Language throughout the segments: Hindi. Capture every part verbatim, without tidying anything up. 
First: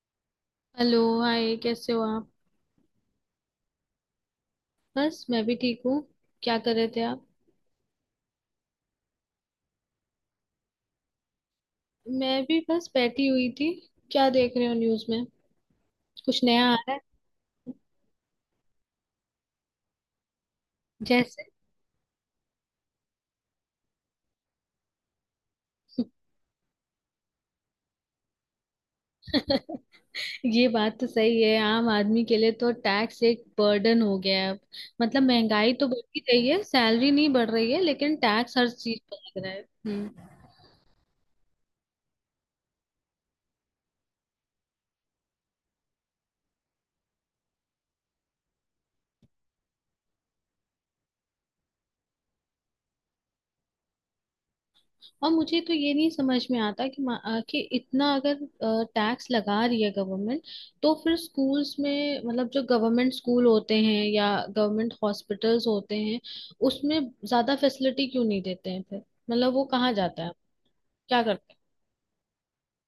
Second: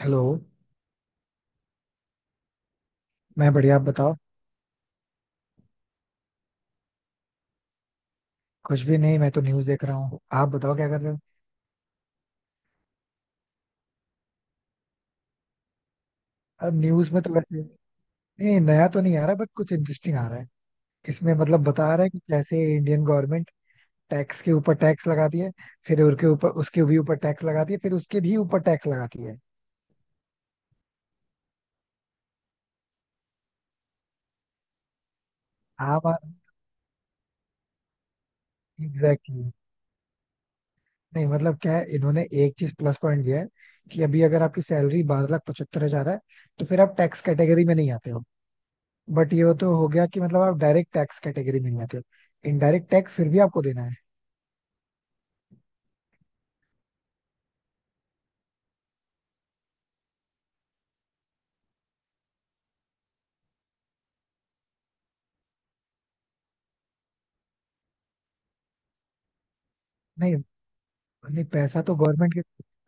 हेलो। हेलो, हाय, कैसे हो आप? मैं बढ़िया, आप बताओ। बस मैं भी ठीक हूँ। क्या कर रहे थे आप? कुछ भी नहीं, मैं तो न्यूज़ देख रहा हूँ। आप बताओ क्या कर रहे हो? मैं भी बस बैठी हुई थी। क्या देख रहे हो न्यूज़ में? कुछ नया आ अब रहा है? न्यूज़ में तो वैसे, नहीं नया तो नहीं आ रहा, बट कुछ इंटरेस्टिंग आ रहा है। इसमें जैसे? मतलब बता रहा है कि कैसे इंडियन गवर्नमेंट टैक्स के ऊपर टैक्स लगाती है, फिर उसके ऊपर, उसके भी ऊपर टैक्स लगाती है, फिर उसके भी ऊपर टैक्स लगाती है। ये बात तो सही है, आम आदमी के लिए तो टैक्स एक बर्डन हो गया है अब। मतलब महंगाई तो आप। बढ़ती रही है, सैलरी नहीं बढ़ रही है, लेकिन टैक्स हर चीज पर लग एग्जैक्टली। रहा है। हम्म। नहीं मतलब क्या है, इन्होंने एक चीज प्लस पॉइंट दिया है कि अभी अगर आपकी सैलरी बारह लाख पचहत्तर हजार है तो फिर आप टैक्स कैटेगरी में नहीं आते हो। बट ये तो हो गया कि मतलब आप डायरेक्ट टैक्स कैटेगरी में नहीं आते हो, इनडायरेक्ट टैक्स फिर भी आपको देना है। और मुझे तो ये नहीं समझ में आता कि मा- अ, कि इतना अगर टैक्स लगा रही है गवर्नमेंट, तो फिर स्कूल्स में मतलब जो गवर्नमेंट स्कूल होते हैं या गवर्नमेंट हॉस्पिटल्स होते हैं, उसमें ज्यादा फैसिलिटी क्यों नहीं देते हैं फिर? मतलब वो कहाँ जाता है? नहीं क्या नहीं, करते हैं? पैसा तो गवर्नमेंट के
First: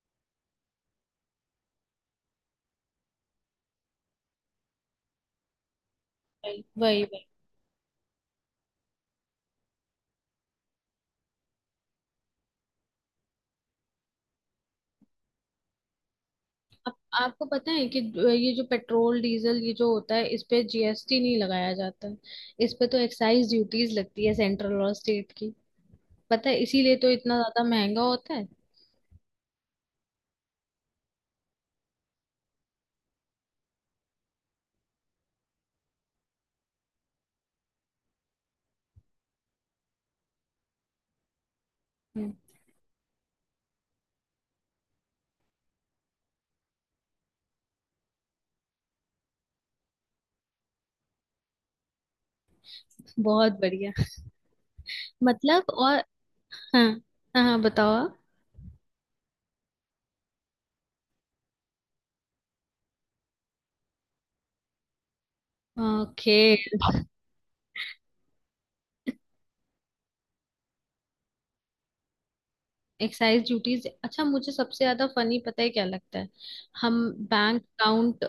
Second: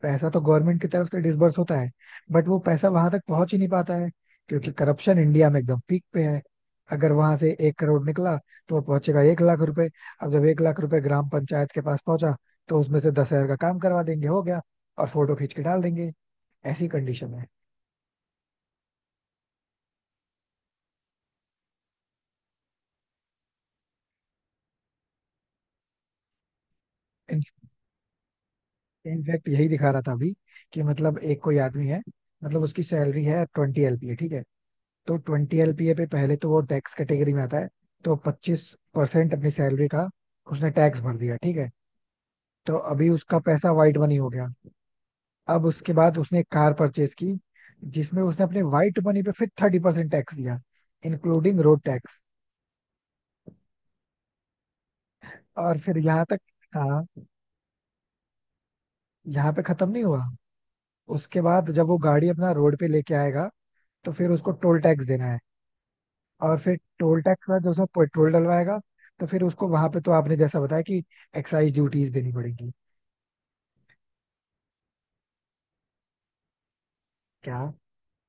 पैसा तो गवर्नमेंट की तरफ से डिसबर्स होता है। बट वो पैसा वहां तक पहुंच ही नहीं पाता है, क्योंकि करप्शन इंडिया में एकदम पीक पे है। वही वही अगर वही। वहां से एक करोड़ निकला तो वो पहुंचेगा एक लाख रुपए। अब जब एक लाख रुपए ग्राम पंचायत के पास पहुंचा तो उसमें से दस हजार का काम करवा देंगे, हो गया, और फोटो खींच के डाल देंगे। ऐसी कंडीशन आपको पता है कि ज- ये जो पेट्रोल डीजल ये जो होता है इस पे जीएसटी नहीं लगाया जाता है। इस पे तो एक्साइज ड्यूटीज लगती है, सेंट्रल और स्टेट की। पता है, इसीलिए तो इतना है। ज्यादा महंगा होता है। इनफैक्ट यही दिखा रहा था अभी कि मतलब एक कोई आदमी है, मतलब उसकी सैलरी है ट्वेंटी एलपीए, ठीक है। तो ट्वेंटी एलपीए पे पहले तो वो टैक्स कैटेगरी में आता है, तो पच्चीस परसेंट अपनी सैलरी का उसने टैक्स भर दिया, ठीक है। हम्म। तो अभी उसका पैसा वाइट मनी हो गया। अब उसके बाद उसने एक कार परचेज की, जिसमें उसने अपने वाइट मनी पे फिर थर्टी परसेंट टैक्स दिया, इंक्लूडिंग रोड टैक्स। बहुत बढ़िया। मतलब और और, फिर यहाँ तक। हाँ। हाँ, हाँ हाँ, बताओ आप। यहाँ पे खत्म नहीं हुआ। उसके बाद जब वो गाड़ी अपना रोड पे लेके आएगा तो फिर उसको टोल टैक्स देना है। ओके। और फिर टोल टैक्स के बाद जो उसमें पेट्रोल डलवाएगा, तो फिर उसको वहां पे, तो आपने जैसा बताया कि एक्साइज ड्यूटीज देनी पड़ेगी। एक्साइज ड्यूटीज, अच्छा मुझे सबसे ज्यादा फनी पता है क्या लगता है? हम। क्या? बैंक अकाउंट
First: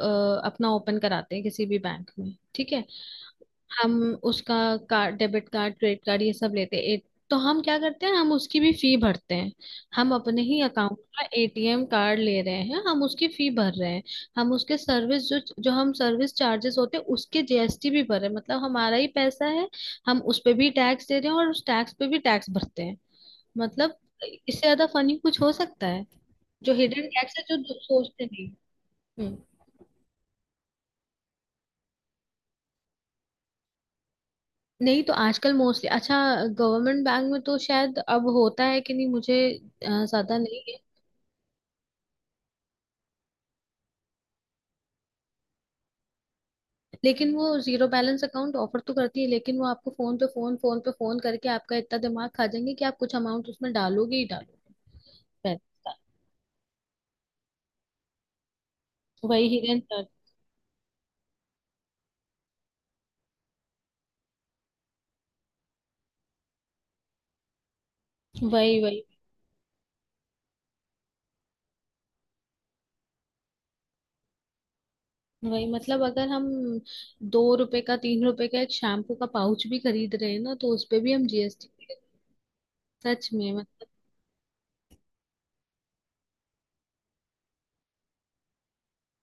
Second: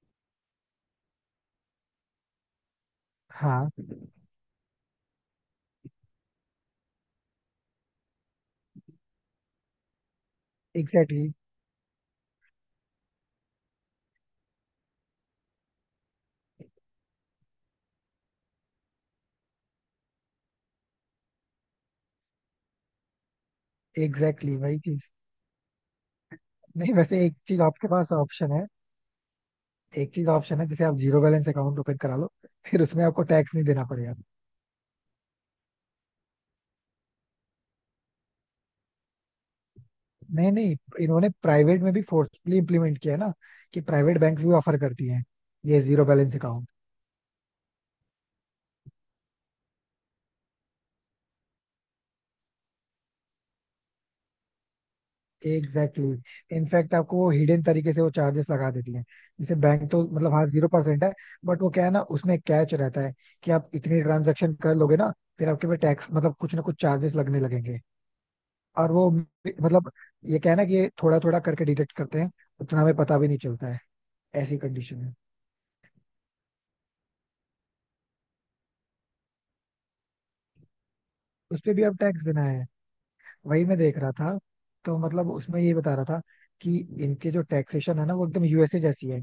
अपना ओपन कराते हैं किसी भी बैंक में, ठीक है। हाँ, हम उसका card, debit card, credit card ये सब लेते हैं। ए- तो हम क्या करते हैं, हम उसकी भी फी भरते हैं। हम अपने ही अकाउंट का एग्जैक्टली एटीएम कार्ड ले रहे हैं, हम उसकी फी भर रहे हैं। हम उसके सर्विस, जो जो हम सर्विस चार्जेस होते हैं उसके जीएसटी भी भर रहे हैं, मतलब हमारा ही पैसा है। हम उस पे भी टैक्स दे रहे हैं और उस टैक्स पे भी टैक्स भरते हैं। मतलब, exactly, एग्जैक्टली इससे exactly, वही ज्यादा चीज। फनी कुछ हो सकता है? जो नहीं, हिडन वैसे एक टैक्स है जो चीज दो- आपके पास सोचते नहीं। ऑप्शन है। हम्म। एक चीज ऑप्शन है, जैसे आप जीरो बैलेंस अकाउंट ओपन करा लो, फिर उसमें आपको टैक्स नहीं देना पड़ेगा। नहीं तो आजकल मोस्टली, अच्छा गवर्नमेंट बैंक में तो शायद अब होता है कि नहीं मुझे अ, ज्यादा नहीं नहीं नहीं, है। इन्होंने प्राइवेट में भी फोर्सफुली इम्प्लीमेंट किया है ना, कि प्राइवेट बैंक भी ऑफर करती हैं ये जीरो बैलेंस अकाउंट। लेकिन वो जीरो बैलेंस अकाउंट ऑफर तो करती है, लेकिन वो आपको फोन पे फोन, फोन पे फोन करके आपका इतना दिमाग खा जाएंगे कि आप कुछ अमाउंट उसमें डालोगे ही डालोगे। पैसा। Exactly exactly. इनफैक्ट आपको वो हिडन तरीके से वो चार्जेस लगा देती है। वही जैसे हिरन बैंक तो कर- मतलब, हाँ, जीरो परसेंट है, बट वो क्या है ना, उसमें कैच रहता है कि आप इतनी ट्रांजेक्शन कर लोगे ना, फिर आपके पे टैक्स मतलब कुछ ना कुछ चार्जेस लगने लगेंगे। वही और वही वो मतलब, ये क्या है ना कि ये थोड़ा थोड़ा करके डिटेक्ट करते हैं, उतना हमें पता भी नहीं चलता है, ऐसी कंडीशन में। वही। मतलब अगर हम दो रुपए का, तीन रुपए का एक शैम्पू का पाउच भी खरीद रहे हैं ना, तो उस पे भी हम उस पे भी जीएसटी। अब टैक्स देना है। सच में वही मैं मतलब। देख रहा था। तो मतलब उसमें ये बता रहा था कि इनके जो टैक्सेशन है ना, वो एकदम यूएसए जैसी है,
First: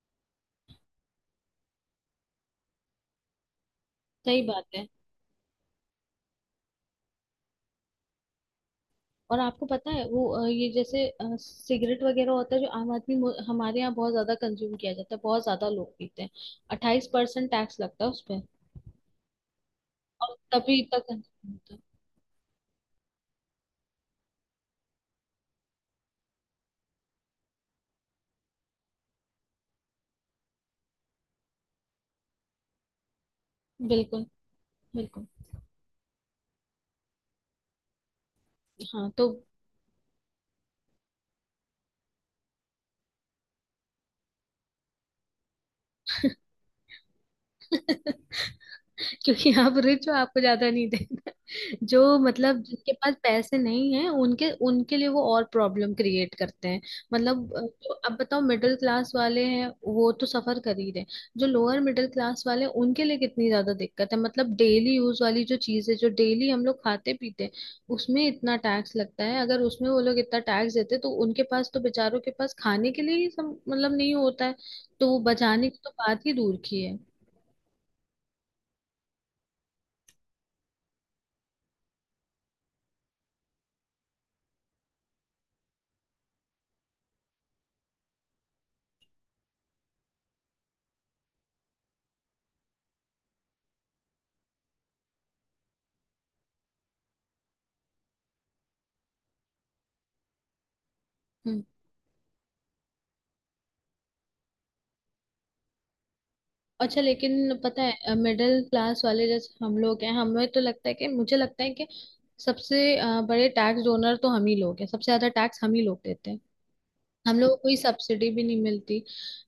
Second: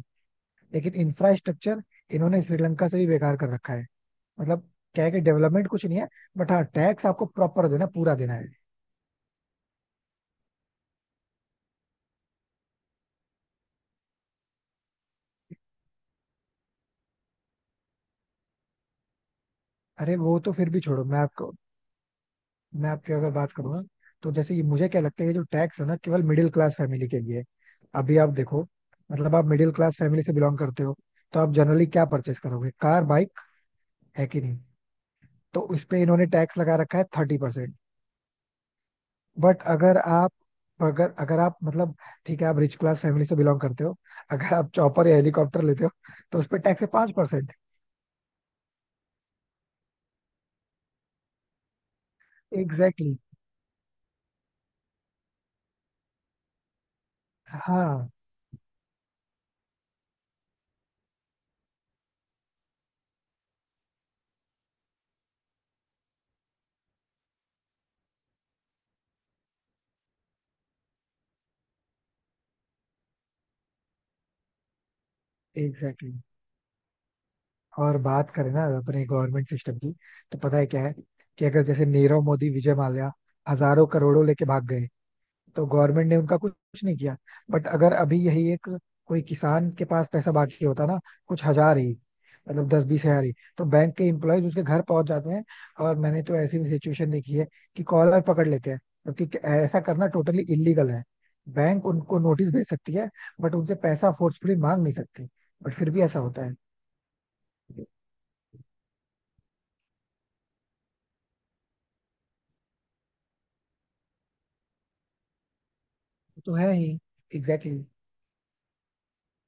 लेकिन इंफ्रास्ट्रक्चर इन्होंने श्रीलंका से भी बेकार कर रखा है। सही बात मतलब, है। क्या है कि डेवलपमेंट कुछ नहीं है, बट हाँ, टैक्स आपको प्रॉपर देना, पूरा देना है। और आपको पता है वो, अ, ये जैसे अ, सिगरेट वगैरह होता है जो आम आदमी, मु- हमारे यहाँ बहुत ज्यादा कंज्यूम किया जाता है, बहुत ज्यादा लोग पीते हैं। अट्ठाईस परसेंट टैक्स लगता है उस पर। अरे और वो तो फिर तभी भी इतना छोड़ो। मैं कंज्यूम आपको होता है। मैं आपकी अगर बात करूँ ना, तो जैसे ये मुझे क्या लगता है, ये जो टैक्स है ना, केवल मिडिल क्लास फैमिली के लिए है। अभी आप देखो, मतलब आप मिडिल क्लास फैमिली से बिलोंग करते हो, तो आप जनरली क्या परचेस करोगे? कार, बाइक, बिल्कुल। है कि नहीं? बिल्कुल। तो उस पे इन्होंने टैक्स लगा रखा है थर्टी परसेंट। हाँ तो। बट अगर आप अगर अगर आप मतलब, ठीक है, आप रिच क्लास फैमिली से बिलोंग करते हो। अगर आप चॉपर या हेलीकॉप्टर लेते हो, तो उस पे टैक्स है 5% परसेंट। क्योंकि आप रिच हो, आपको ज्यादा नहीं देना। जो मतलब जिनके पास एग्जैक्टली। पैसे नहीं है उनके उनके लिए वो और प्रॉब्लम क्रिएट करते हैं। मतलब अ, जो हाँ, अब बताओ मिडिल क्लास वाले हैं, वो तो सफर कर ही रहे हैं। जो लोअर मिडिल क्लास वाले हैं उनके लिए कितनी ज्यादा दिक्कत है, मतलब डेली यूज वाली जो चीज है, जो डेली हम लोग खाते पीते हैं, उसमें इतना टैक्स लगता है। अगर उसमें वो लोग इतना टैक्स देते तो उनके पास तो बेचारों के पास खाने के लिए ही सम, मतलब नहीं होता है। तो वो बचाने की तो एग्जैक्टली बात exactly. ही दूर की है। और बात करें ना अपने गवर्नमेंट सिस्टम की, तो पता है क्या है कि अगर जैसे नीरव मोदी, विजय माल्या हजारों करोड़ों लेके भाग गए, तो गवर्नमेंट ने उनका कुछ कुछ नहीं किया। बट अगर अभी यही एक कोई किसान के पास पैसा बाकी होता ना, कुछ हजार ही, मतलब दस बीस हजार ही, तो बैंक के एम्प्लॉयज उसके घर पहुंच जाते हैं। और मैंने तो ऐसी भी सिचुएशन देखी है कि कॉलर पकड़ लेते हैं, क्योंकि ऐसा करना टोटली इलीगल है। हम्म। बैंक उनको नोटिस भेज सकती है, बट उनसे पैसा फोर्सफुली मांग नहीं सकती, बट फिर भी ऐसा होता है। अच्छा लेकिन पता वो है मिडिल क्लास वाले जैसे हम लोग हैं, हमें तो लगता है कि, मुझे लगता है कि सबसे अ, बड़े टैक्स डोनर तो हम ही लोग हैं, सबसे ज्यादा टैक्स हम ही लोग देते हैं। तो है ही। हम लोगों को एग्जैक्टली कोई exactly. सब्सिडी भी नहीं मिलती।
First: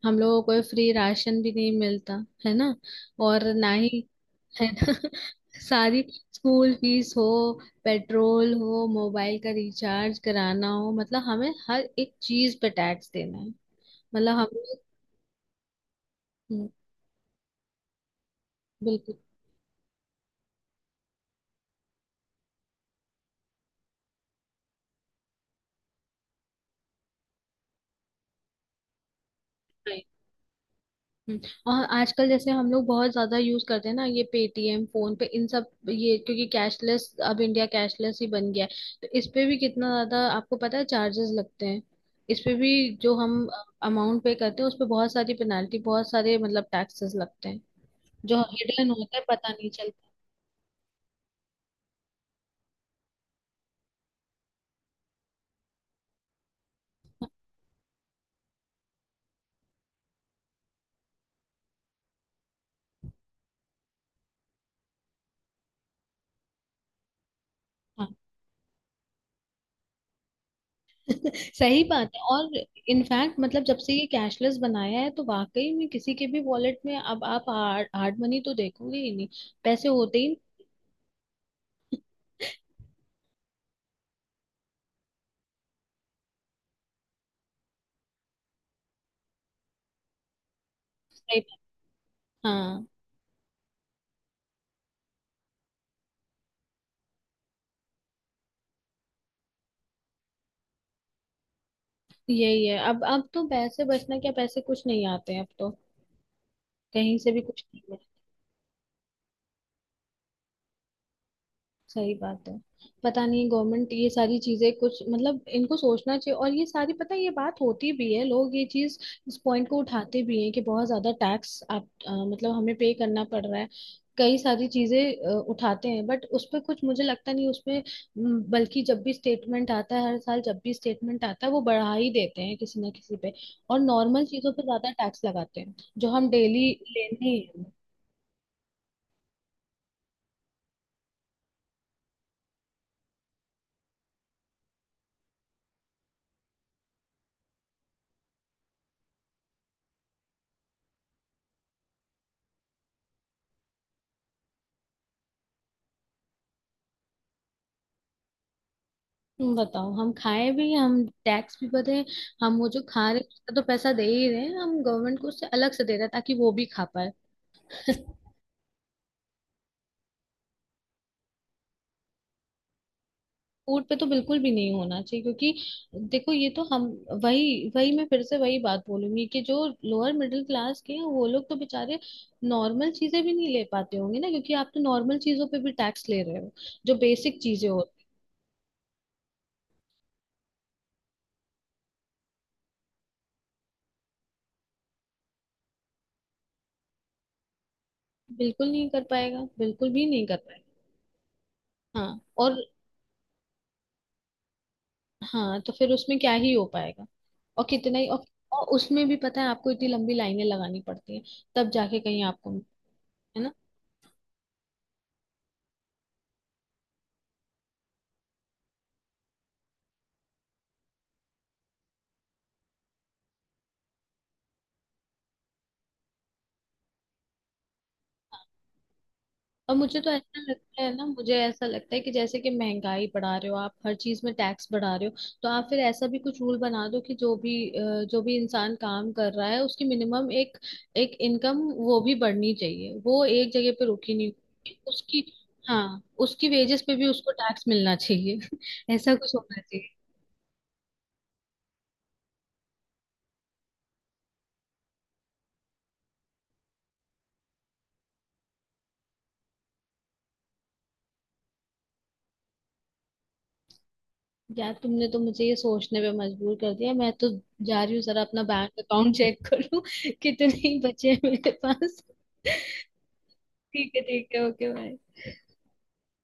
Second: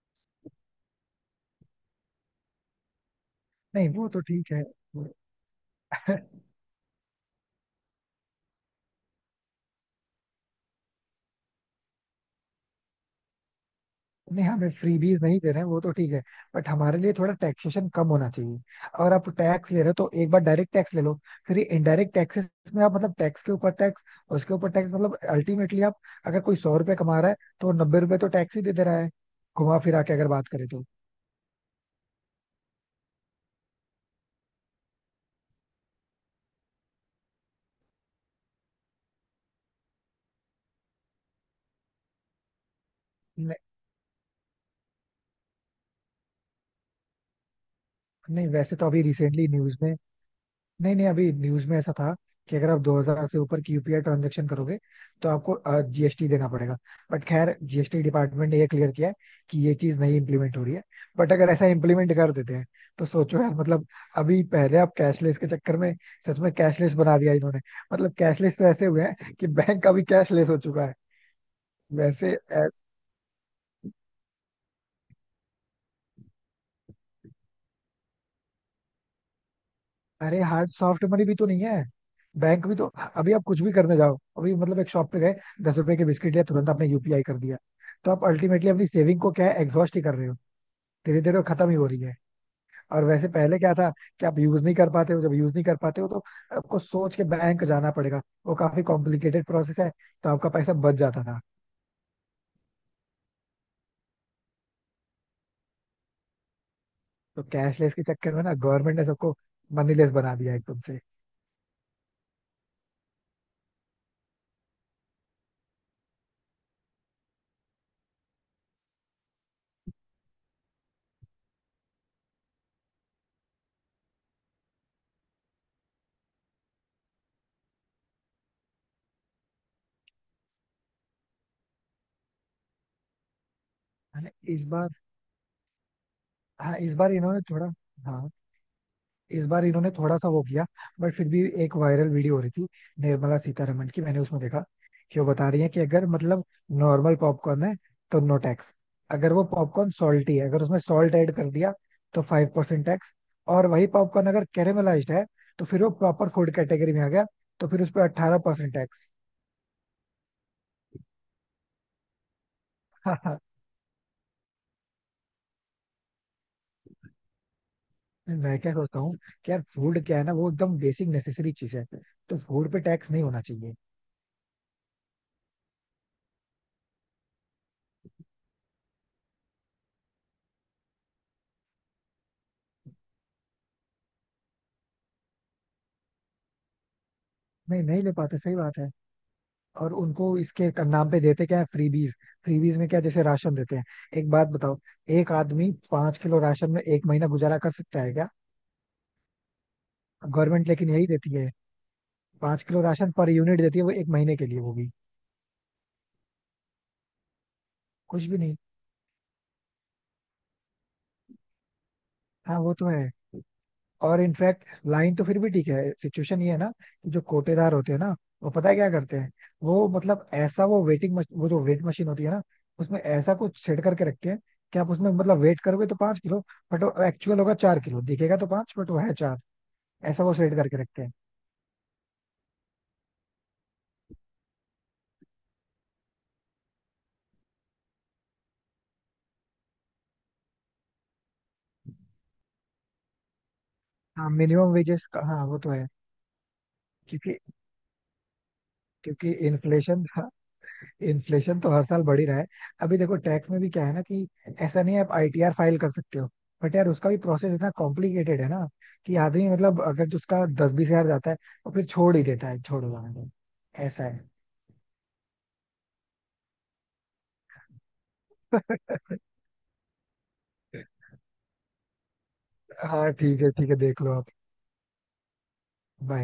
हम लोगों को कोई फ्री राशन भी नहीं मिलता। है ना? और ना नहीं ही, वो तो ठीक है। है ना। सारी स्कूल फीस हो, पेट्रोल हो, मोबाइल का रिचार्ज कराना हो, मतलब हमें हर एक चीज पे टैक्स देना है। मतलब नहीं हम हमें लोग। फ्रीबीज नहीं दे रहे हैं, वो तो ठीक है, हम्म। बट हमारे लिए थोड़ा टैक्सेशन कम होना चाहिए। अगर बिल्कुल। आप टैक्स ले रहे हो तो एक बार डायरेक्ट टैक्स ले लो। फिर ये इनडायरेक्ट टैक्सेस में आप मतलब टैक्स के ऊपर टैक्स, उसके ऊपर टैक्स, मतलब अल्टीमेटली आप, अगर कोई सौ रुपए कमा रहा है तो नब्बे रुपए तो टैक्स ही दे दे रहा है, घुमा फिरा के अगर बात करें तो। हम्म। और आजकल जैसे हम लोग बहुत ज्यादा यूज करते हैं ना, ये पेटीएम, फोन पे, इन सब, ये क्योंकि कैशलेस, अब इंडिया कैशलेस ही बन गया है। तो इस पे भी कितना ज्यादा आपको पता है चार्जेस लगते हैं। इस पे भी जो हम नहीं, अमाउंट पे करते हैं, उस पे बहुत सारी पेनाल्टी, बहुत सारे मतलब टैक्सेस लगते हैं, जो नहीं वैसे तो हिडन अभी होता है, रिसेंटली पता नहीं न्यूज में, चलता। नहीं नहीं, अभी न्यूज में ऐसा था कि अगर आप दो हज़ार से ऊपर की यूपीआई ट्रांजेक्शन करोगे तो आपको जीएसटी देना पड़ेगा। बट खैर जीएसटी डिपार्टमेंट ने ये क्लियर किया है कि ये चीज नहीं इम्प्लीमेंट हो रही है। बट अगर ऐसा इम्प्लीमेंट कर देते हैं, तो सोचो यार, मतलब अभी पहले आप कैशलेस के चक्कर में, सच में कैशलेस बना दिया इन्होंने। हाँ। मतलब कैशलेस तो ऐसे हुए हैं कि बैंक का भी कैशलेस हो चुका है सही बात है। वैसे। और इनफैक्ट मतलब, जब से ये कैशलेस बनाया है, तो वाकई में किसी के भी वॉलेट में अब आप हार्ड मनी तो देखोगे ही नहीं, पैसे होते ही अरे हार्ड, सॉफ्ट मनी भी तो नहीं है, बैंक भी तो। अभी आप कुछ भी करने जाओ, अभी मतलब एक शॉप पे गए, दस रुपए के बिस्किट लिया, तुरंत आपने यूपीआई कर दिया। तो आप अल्टीमेटली अपनी सेविंग को क्या है, एग्जॉस्ट ही कर रहे हो, धीरे धीरे वो नहीं। खत्म ही हो रही है। हाँ, और वैसे पहले क्या था कि आप यूज नहीं कर पाते हो, जब यूज नहीं कर पाते हो तो आपको सोच के बैंक जाना पड़ेगा, वो काफी कॉम्प्लिकेटेड प्रोसेस है, तो आपका पैसा बच जाता था। यही है। अब अब तो पैसे बचना क्या, पैसे कुछ नहीं आते हैं अब तो, कहीं से भी तो कुछ नहीं। कैशलेस के चक्कर में ना गवर्नमेंट ने सबको मनीलेस बना दिया एकदम से। सही बात है। पता नहीं गवर्नमेंट ये सारी चीजें कुछ मतलब इनको सोचना चाहिए, और ये सारी पता है ये बात होती भी है, लोग ये चीज, इस पॉइंट को उठाते भी हैं कि बहुत ज्यादा टैक्स आप अ, मतलब हमें पे करना पड़ रहा है, कई सारी चीजें अ, उठाते हैं, बट उस पे कुछ मुझे लगता नहीं उस पे। म, बल्कि जब भी स्टेटमेंट आता है, हर साल जब भी स्टेटमेंट आता है, वो बढ़ा ही देते हैं किसी ना किसी पे, और हाँ, नॉर्मल चीजों पे इस बार ज्यादा टैक्स लगाते हैं, जो हम डेली हाँ इस बार लेने। इन्होंने थोड़ा हाँ इस बार इन्होंने थोड़ा सा वो किया। बट फिर भी एक वायरल वीडियो हो रही थी निर्मला सीतारमण की, मैंने उसमें देखा कि वो बता रही है कि अगर मतलब नॉर्मल पॉपकॉर्न है तो नो टैक्स। अगर वो पॉपकॉर्न सॉल्टी है, अगर उसमें सॉल्ट ऐड कर दिया, तो फाइव परसेंट टैक्स। और वही पॉपकॉर्न अगर कैरेमलाइज्ड है, तो फिर वो प्रॉपर फूड कैटेगरी में आ गया, तो फिर उस पर अट्ठारह परसेंट टैक्स। तुम बताओ, हम खाएं भी, हम टैक्स भी भरे। हम वो जो खा रहे हैं, उसका तो पैसा दे ही रहे हैं, हम गवर्नमेंट को उससे अलग से दे रहे हैं ताकि वो भी खा पाए। मैं क्या सोचता हूँ कि यार, फूड क्या है ना, वो एकदम बेसिक नेसेसरी चीज है, तो फूड पे टैक्स नहीं होना चाहिए। फूड पे तो बिल्कुल भी नहीं होना चाहिए, क्योंकि देखो ये तो हम, वही वही मैं फिर से वही बात बोलूंगी कि जो लोअर मिडिल क्लास के हैं, वो लोग तो बेचारे नॉर्मल चीजें भी नहीं ले पाते होंगे ना, क्योंकि आप तो नॉर्मल चीजों पे भी टैक्स ले रहे हो, जो बेसिक चीजें नहीं होती नहीं ले पाते, सही बात है। और उनको इसके क- नाम पे देते क्या है? फ्रीबीज। फ्रीबीज में क्या, जैसे राशन देते हैं। एक बात बताओ, एक आदमी पांच किलो राशन में एक महीना गुजारा कर सकता है क्या? हैं, बिल्कुल नहीं कर पाएगा, बिल्कुल भी नहीं कर पाएगा। गवर्नमेंट लेकिन यही देती है, हाँ, और? पांच किलो राशन पर यूनिट देती है वो, एक महीने के लिए, वो भी हाँ तो फिर उसमें क्या ही हो पाएगा, और कितना ही, और। कुछ भी नहीं। और उसमें भी पता है आपको इतनी लंबी लाइनें लगानी पड़ती हैं, तब जाके कहीं आपको, हाँ वो तो है। है ना? और इनफैक्ट लाइन तो फिर भी ठीक है, सिचुएशन ये है ना कि जो कोटेदार होते हैं ना, वो पता है क्या करते हैं, वो मतलब ऐसा, वो वेटिंग मशीन, वो जो वेट मशीन होती है ना, उसमें ऐसा कुछ सेट करके रखते हैं कि आप उसमें मतलब वेट करोगे तो पांच किलो, बट वो एक्चुअल होगा चार किलो, दिखेगा तो पांच, बट वो है चार। और मुझे तो ऐसा वो ऐसा सेट करके लगता है रखते ना, हैं। मुझे ऐसा लगता है कि, जैसे कि महंगाई बढ़ा रहे हो आप, हर चीज में टैक्स बढ़ा रहे हो। तो आप फिर ऐसा भी कुछ रूल बना दो कि जो भी, अ, जो भी इंसान काम कर रहा है, उसकी मिनिमम एक एक इनकम वो भी बढ़नी चाहिए, वो एक जगह पे रुकी नहीं हाँ, मिनिमम होनी। वेजेस का, उसकी, हाँ वो तो है। हाँ, उसकी वेजेस पे भी उसको क्योंकि टैक्स मिलना चाहिए। ऐसा क्योंकि कुछ होना। इन्फ्लेशन। इन्फ्लेशन तो हर साल बढ़ ही रहा है। अभी देखो टैक्स में भी क्या है ना कि ऐसा नहीं है, आप आईटीआर फाइल कर सकते हो, बट यार उसका भी प्रोसेस इतना कॉम्प्लिकेटेड है ना, कि आदमी मतलब अगर जो उसका दस बीस हजार जाता है तो फिर छोड़ ही देता है, छोड़ो जाने दो, ऐसा है। यार तुमने तो मुझे ये सोचने पे मजबूर कर दिया, मैं तो जा रही हूँ जरा अपना बैंक अकाउंट चेक करूँ। कितने बचे हैं मेरे पास। हाँ ठीक ठीक है, ठीक है, है, देख लो आप। ठीक है, ओके, बाय। Bye.